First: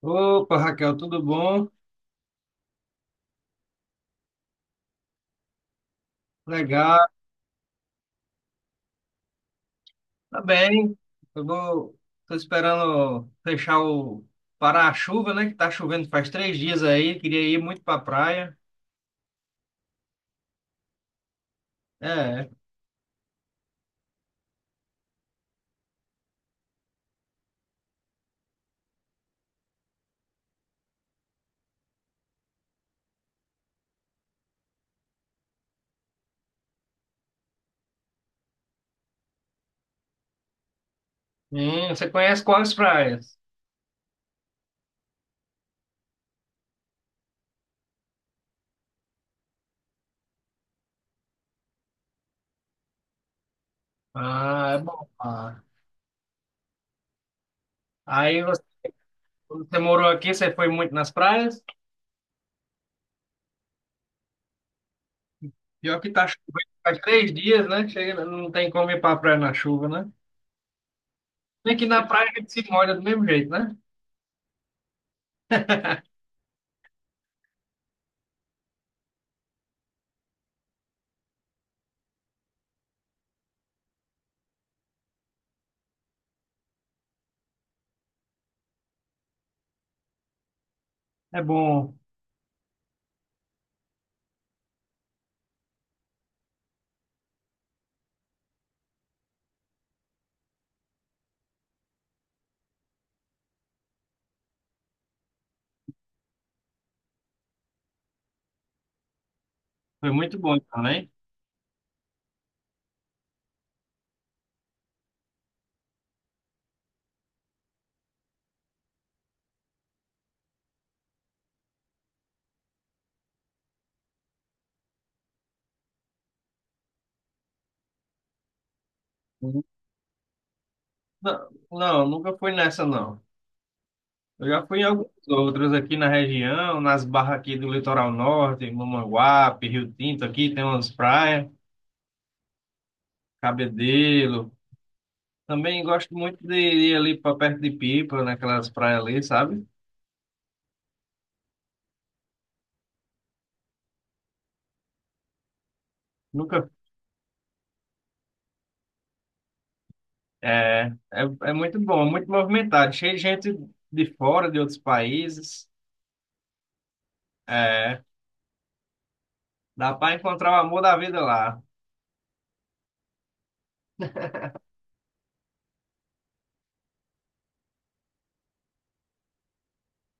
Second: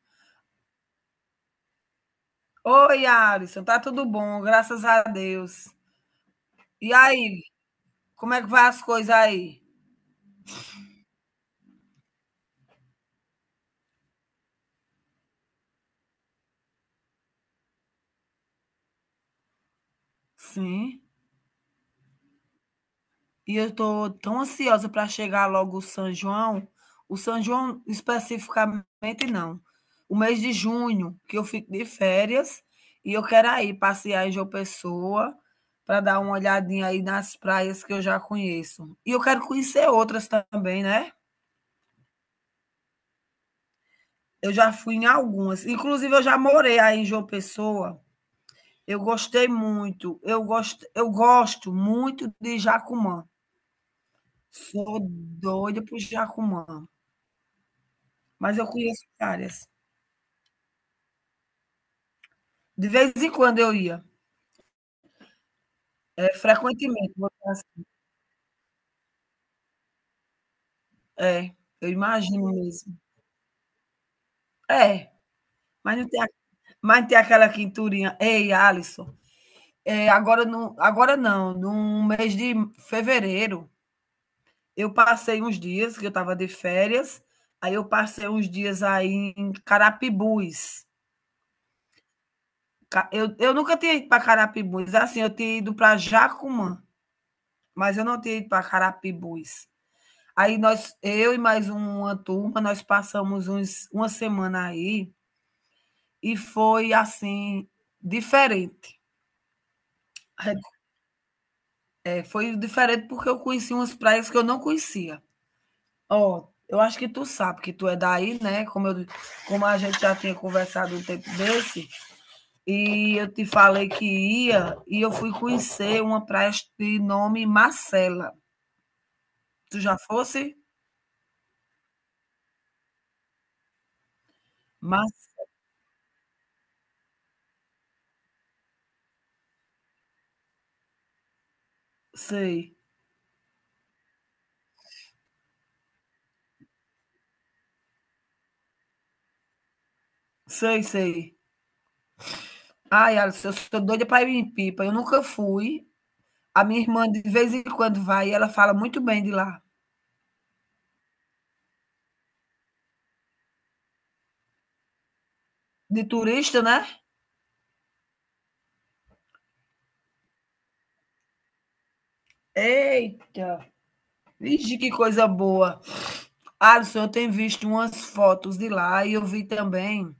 Opa, Raquel, tudo bom? Oi, Alisson, tá tudo bom, graças a Deus. E Legal, aí, como é que vai as coisas aí? tá bem. Eu vou, tô esperando fechar o parar a chuva, né? Que tá chovendo faz 3 dias aí. Queria ir muito pra praia. Sim. É. E eu tô tão ansiosa para chegar logo o São João. O São João especificamente não. O mês de junho, que eu fico de férias, e eu quero aí passear em João Pessoa para dar uma olhadinha aí nas praias que eu já conheço. E eu quero conhecer outras também, né? Você conhece quais praias? Eu já fui em algumas. Inclusive, eu já morei aí em João Pessoa. Eu gostei muito, eu gosto muito de Jacumã, Ah, é sou bom. Ah, doida por Jacumã, Aí mas você, eu conheço áreas. você morou aqui, você foi muito nas praias? De vez em quando eu ia. Pior que tá É chovendo faz frequentemente, vou três dizer dias, assim, né? Chega, não tem como ir pra praia na chuva, né? é, Bem que eu na praia a imagino gente se molha mesmo. do mesmo jeito, né? É, mas não tem a mas não tem aquela quinturinha, ei, Alisson. É, agora não, no mês de fevereiro, eu passei uns dias que eu estava de férias, aí eu passei uns dias aí em Carapibus. É bom. Eu, nunca tinha ido para Carapibus. Assim, eu tinha ido para Jacumã, mas eu não tinha ido para Carapibus. Aí nós, eu e mais uma turma, nós passamos uns, uma semana aí e foi assim diferente. Foi muito É, bom também. é, foi diferente porque eu conheci umas praias que eu não conhecia. Ó, eu acho que tu sabe que tu é daí, né? Como eu, como a gente já tinha conversado um tempo desse, e eu te falei que ia, e eu fui conhecer uma praia de nome Marcela. Tu já fosse? Não, não, nunca fui nessa, não. Eu já fui em alguns Mas outros aqui na região, nas barras aqui do litoral norte, Mamanguape, Rio Tinto, aqui tem umas praias, sei, Cabedelo. Também gosto muito de ir ali para perto de Pipa, naquelas praias ali, sabe? sei, sei. Ai, Alisson, eu sou doida para ir em Pipa. Eu nunca fui. A Nunca. minha irmã de vez em quando vai e ela fala muito bem de lá. É muito bom, muito movimentado, cheio de gente de fora, de outros países. De turista, né? É, dá para encontrar o amor da vida lá. Eita! Vixe, que coisa boa. Alisson, eu tenho visto umas fotos de lá e eu vi também.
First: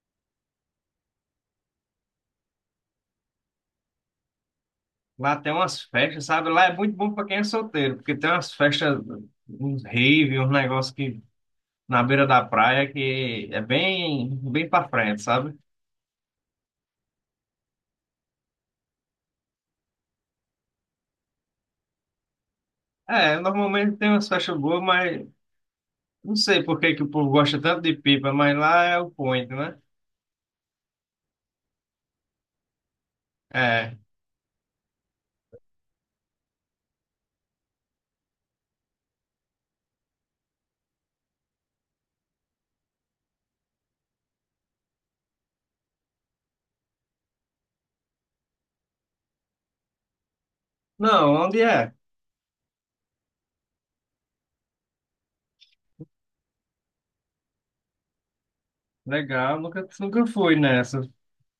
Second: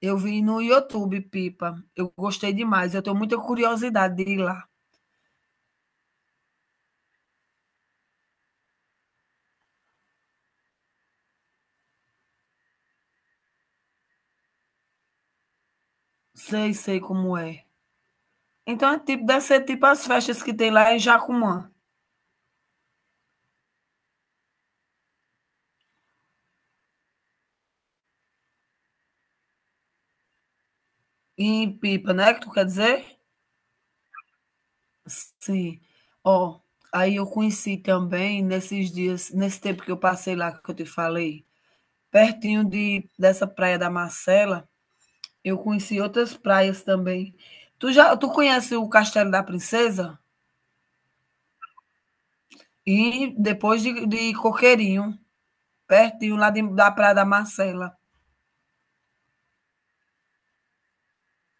Eu vi no YouTube Pipa. Eu gostei demais. Eu tenho muita curiosidade de ir lá. Lá tem umas festas, sabe? Lá é muito bom para quem é solteiro, porque tem umas festas, uns rave, uns negócios que na beira da praia que é bem, bem para frente, sabe? Sei, sei como é. Então é tipo, deve ser tipo as festas que tem lá em Jacumã, É, normalmente tem umas festas boas, mas não sei por que que o povo gosta tanto de pipa, mas lá é o point, né? em Pipa, né, que tu quer dizer? É. Sim. Ó, aí eu conheci também nesses dias, nesse tempo que eu passei lá que eu te falei, pertinho de dessa praia da Marcela, eu conheci outras praias também. Tu conhece o Castelo da Princesa? Não, onde é? E depois de Coqueirinho, pertinho lá de da praia da Marcela. Legal, nunca, nunca fui nessa.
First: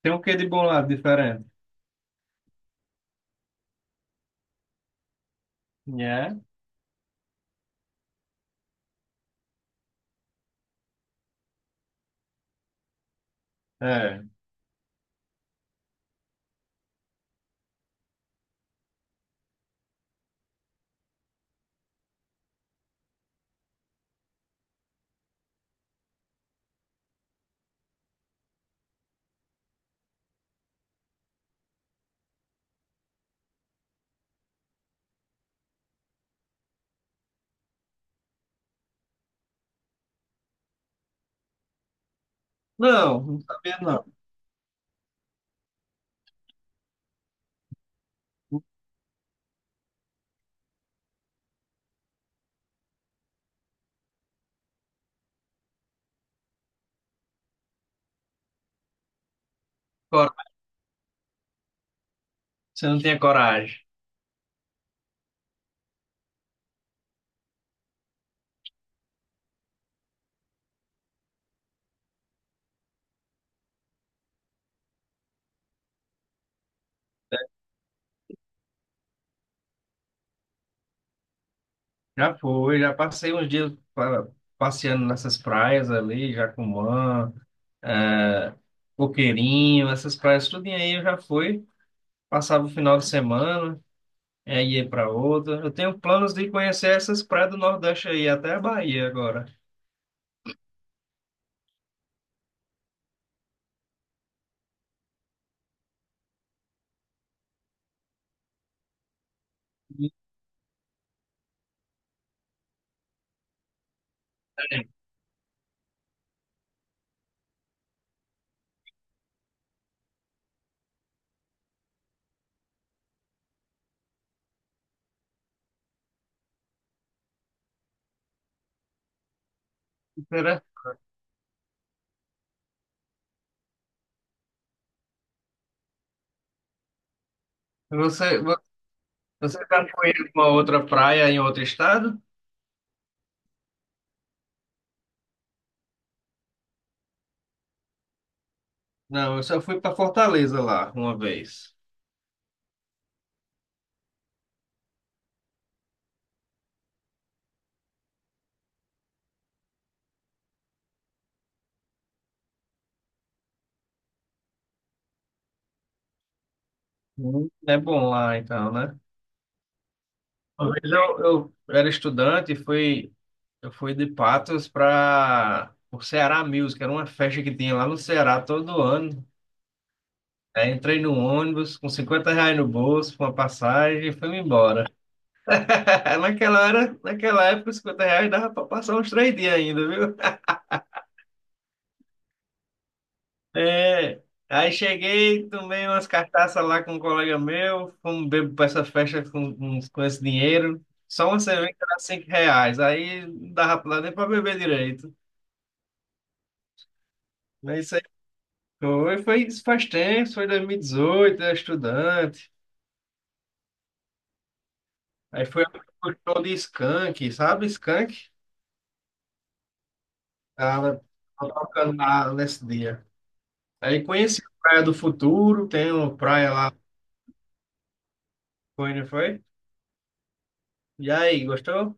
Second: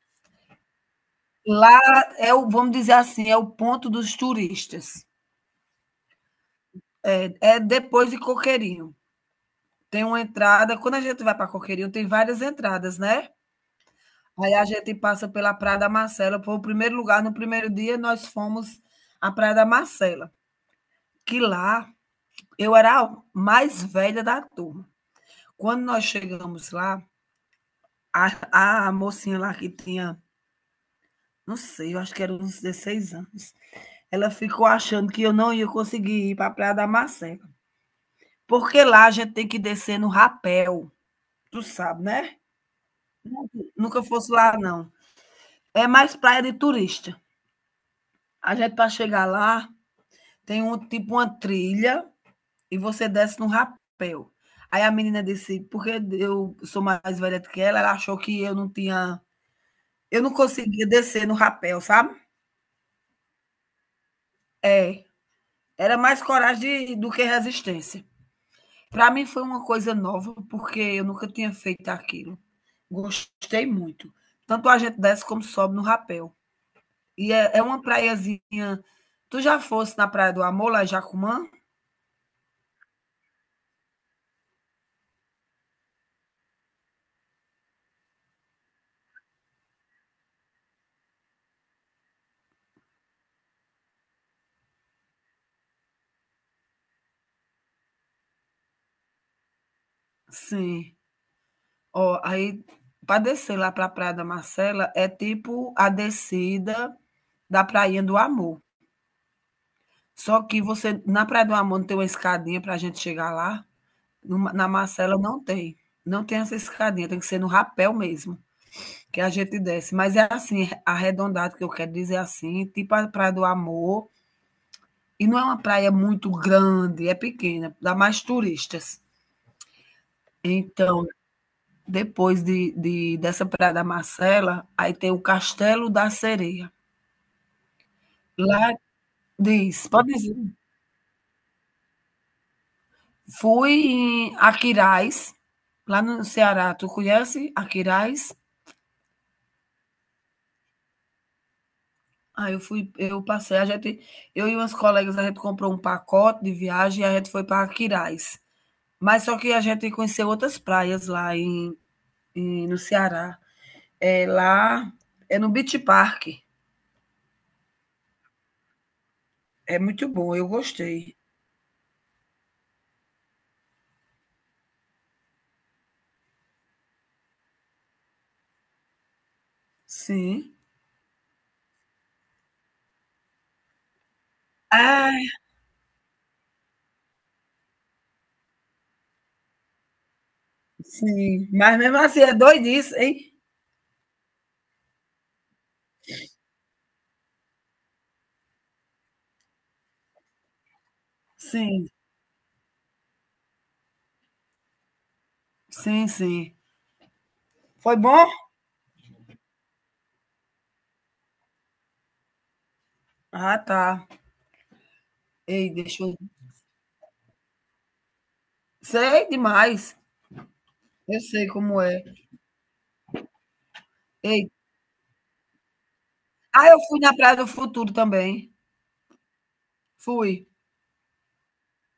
Tem um quê de bom lá diferente? Lá é o, vamos dizer assim, é o ponto dos turistas. É? É, é depois de Coqueirinho. Tem uma entrada, quando a gente vai para Coqueirinho, tem várias entradas, né? É. Aí a gente passa pela Praia da Marcela, foi o primeiro lugar, no primeiro dia nós fomos à Praia da Marcela, que lá eu era a mais velha da turma. Quando nós chegamos lá, a mocinha lá que tinha, não sei, eu acho que era uns 16 anos, ela ficou achando que eu não ia conseguir ir para a Praia da Marcela. Porque lá a gente tem que descer no rapel, tu sabe, né? Não, não sabia Nunca não. fosse lá, não. É mais praia de turista. A gente, para chegar lá, tem um tipo uma trilha e você desce num rapel. Aí a menina disse, porque eu sou mais velha do que ela achou que eu não tinha. Eu não Coragem. conseguia descer no rapel, sabe? Você não tinha coragem. É. Era mais coragem do que resistência. Para mim foi uma coisa nova, porque eu nunca tinha feito aquilo. Gostei muito. Tanto a gente desce como sobe no rapel. E é uma praiazinha. Tu já fosse na Praia do Amor, lá em Jacumã? Já foi, já passei uns dias passeando nessas praias ali, Jacumã, é, Coqueirinho, essas praias, tudo aí eu já fui. Passava o final de semana, é, ia para outra. Eu tenho planos de conhecer essas praias do Nordeste aí, até a Bahia agora. Sim. Ó, aí para descer lá para a Praia da Marcela é tipo a descida da Prainha do Amor. Só que você na Praia do Amor não tem uma escadinha para a gente chegar lá. Na É, Marcela não tem. Não tem essa escadinha, tem que ser no rapel mesmo, que a gente desce. Mas é assim, arredondado, que eu quero dizer assim, tipo a Praia do Amor. E não é uma praia muito grande, é pequena, dá mais turistas. será? Então, depois de dessa Praia da Marcela, aí tem o Castelo da Sereia. Você, vo- Lá você diz, já foi pode em uma dizer. outra praia em outro estado? Fui em Aquiraz, lá no Ceará. Tu conhece Aquiraz? Não, eu só fui para Fortaleza lá uma vez. Aí eu fui, eu passei, a gente eu e umas colegas, a gente comprou um pacote de viagem e a gente foi para Aquiraz. Mas só que a gente conheceu outras praias lá em no Ceará. É lá é no Beach Park. Hum. É bom lá então, né? É muito bom, eu Uma vez gostei. eu era estudante e fui. Eu fui de Patos para o Ceará Music, era uma festa que tinha lá no Ceará todo ano. Sim. Aí entrei no ônibus com R$ 50 no bolso, com uma passagem e fui embora. É. Naquela hora, naquela época, R$ 50 dava para passar uns 3 dias ainda, viu? Sim, mas mesmo assim é doidice, hein? É, aí cheguei, tomei umas cartaças lá com um colega meu, fomos beber para essa festa com esse dinheiro. Só uma cerveja Sim, era R$ 5, aí não dava nem para beber direito. sim, sim. Mas isso Foi bom? foi, isso faz tempo, foi 2018, era estudante. Ah, tá. Aí foi Ei, deixa o eu. show de Skank, sabe? Skank? Sei demais. Tava Eu sei como tocando é. lá nesse dia. Aí conheci Ei. a Praia do Futuro, tem uma praia Ah, lá, eu fui na Praia do Futuro também. foi, não foi? Fui. E aí, gostou?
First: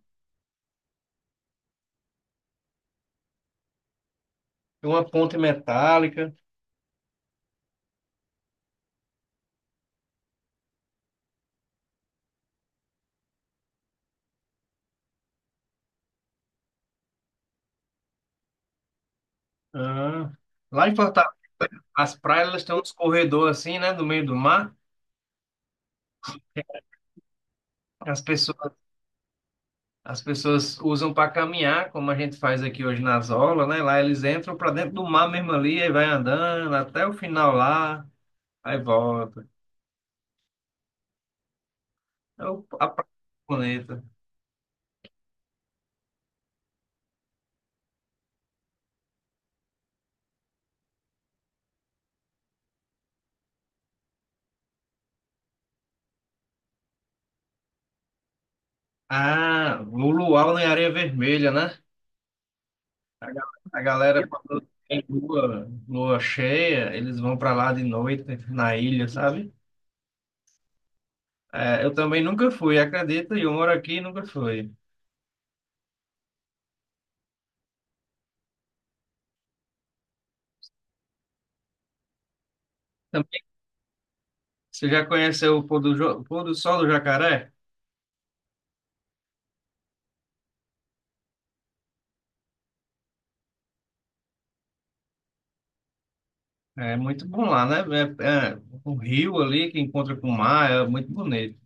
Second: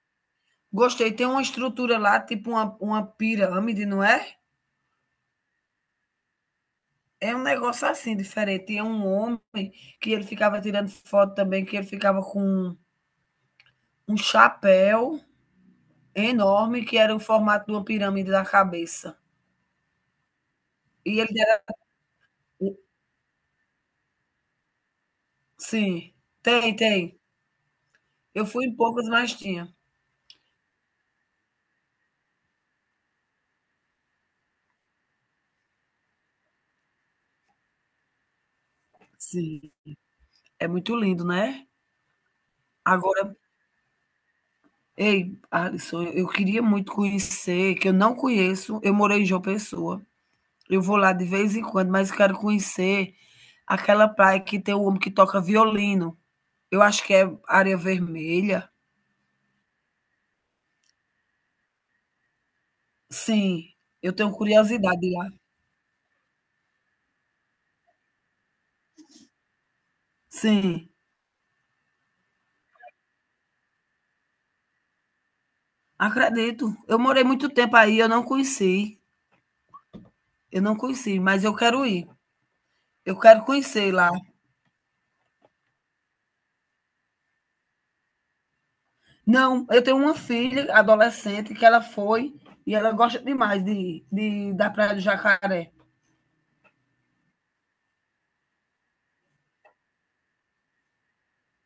Gostei. Tem uma estrutura lá, tipo uma pirâmide, não é? Tem uma ponte metálica. É um negócio assim, diferente. E é um homem que ele ficava tirando foto também, que ele ficava com um chapéu enorme, que era o formato de uma pirâmide da cabeça. Ah. Lá em E Fortaleza, ele era. as praias elas têm uns corredores assim, né, no meio do mar. Sim, tem, tem. As Eu fui pessoas em poucas, mas tinha. As pessoas usam para caminhar, como a gente faz aqui hoje nas aulas, né? Lá eles entram para dentro do mar mesmo ali, aí vai andando até o final lá, aí volta. Sim, é muito lindo, né. A praia Agora, bonita. ei, Alisson, eu queria muito conhecer, que eu não conheço, eu morei em João Pessoa. Eu vou lá de vez em quando, mas quero conhecer aquela praia que tem o homem que toca violino. Eu acho que é Areia Vermelha. Ah, o luau em areia vermelha, né? A ga- Sim, a eu galera, tenho quando curiosidade tem de ir lá. lua, lua cheia, eles vão para lá de noite na ilha, sabe? Sim, É, eu também nunca fui, acredita, eu moro aqui e nunca fui. acredito. Eu morei muito tempo aí, eu não conheci. Eu não conheci, mas eu quero ir. Eu Também, quero conhecer lá. você já conheceu o pôr do sol do jacaré? Não, eu tenho uma filha adolescente que ela foi e ela gosta demais da Praia do Jacaré. É muito bom lá, né? É, é, o rio ali que encontra com o mar é muito bonito.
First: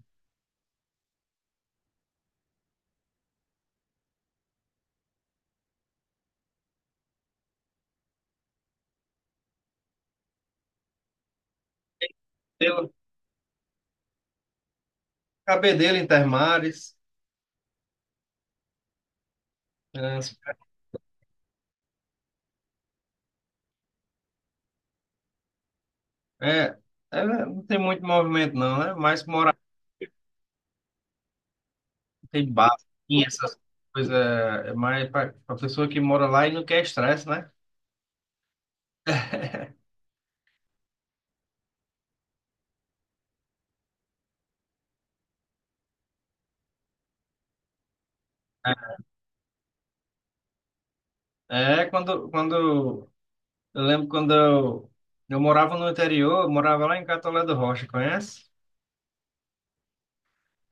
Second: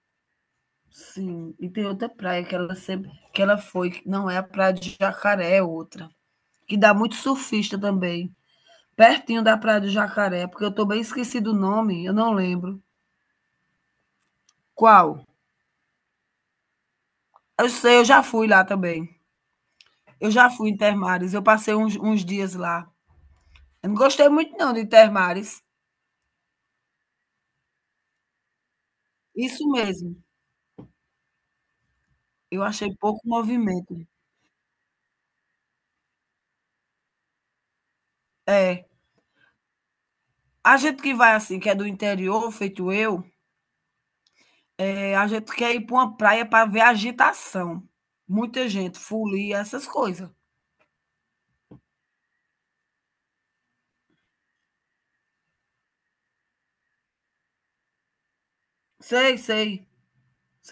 Sim, e tem outra praia que ela sempre que ela foi, que não é a Praia do Jacaré, é outra, que dá muito surfista também, pertinho da Praia do Jacaré, porque eu tô bem esquecido o nome, eu não lembro. Pelo Qual? Cabedelo Intermares. Eu sei, eu já fui lá também. Eu já fui em Termares, eu passei uns dias lá. Eu não gostei muito não de Termares. É, é, não tem muito movimento não, né? Mas mora Isso mesmo. tem Eu bar, achei tem pouco essas movimento. coisas. É mais para a pessoa que mora lá e não quer estresse, né? É, a gente que vai assim, que é do interior, feito eu, é, a gente quer ir para uma praia para ver agitação. Muita gente, folia, essas coisas. É, quando eu lembro quando eu morava no interior, eu morava lá em Catolé do Rocha, conhece? Sei, sei,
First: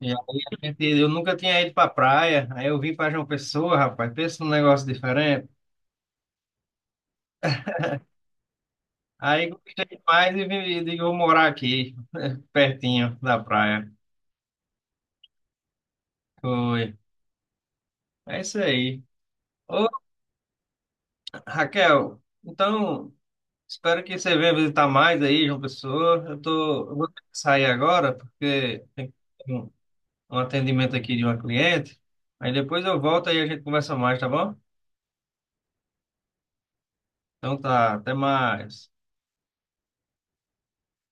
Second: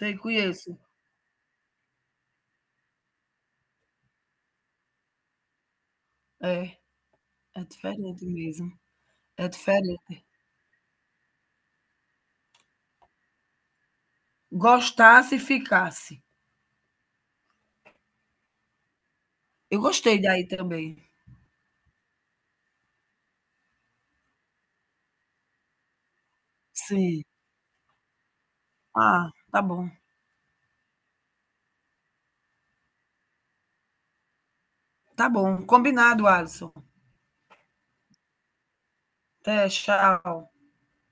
E aí, conheço. Eu nunca tinha ido pra praia, aí eu vim pra João Pessoa, rapaz, pensa num negócio diferente. É, é diferente mesmo. É Aí gostei diferente. demais e digo, vou morar aqui, pertinho da praia. Gostasse e ficasse. Foi. É isso aí. Eu Ô, gostei daí também. Raquel, então, espero que você venha visitar mais aí, João Pessoa. Eu vou ter Sim. que sair agora, porque tem Ah, tá um, bom. um atendimento aqui de uma cliente. Aí depois eu volto e a gente conversa mais, tá bom? Tá bom. Combinado, Alisson. Então tá, até mais. Até, tchau.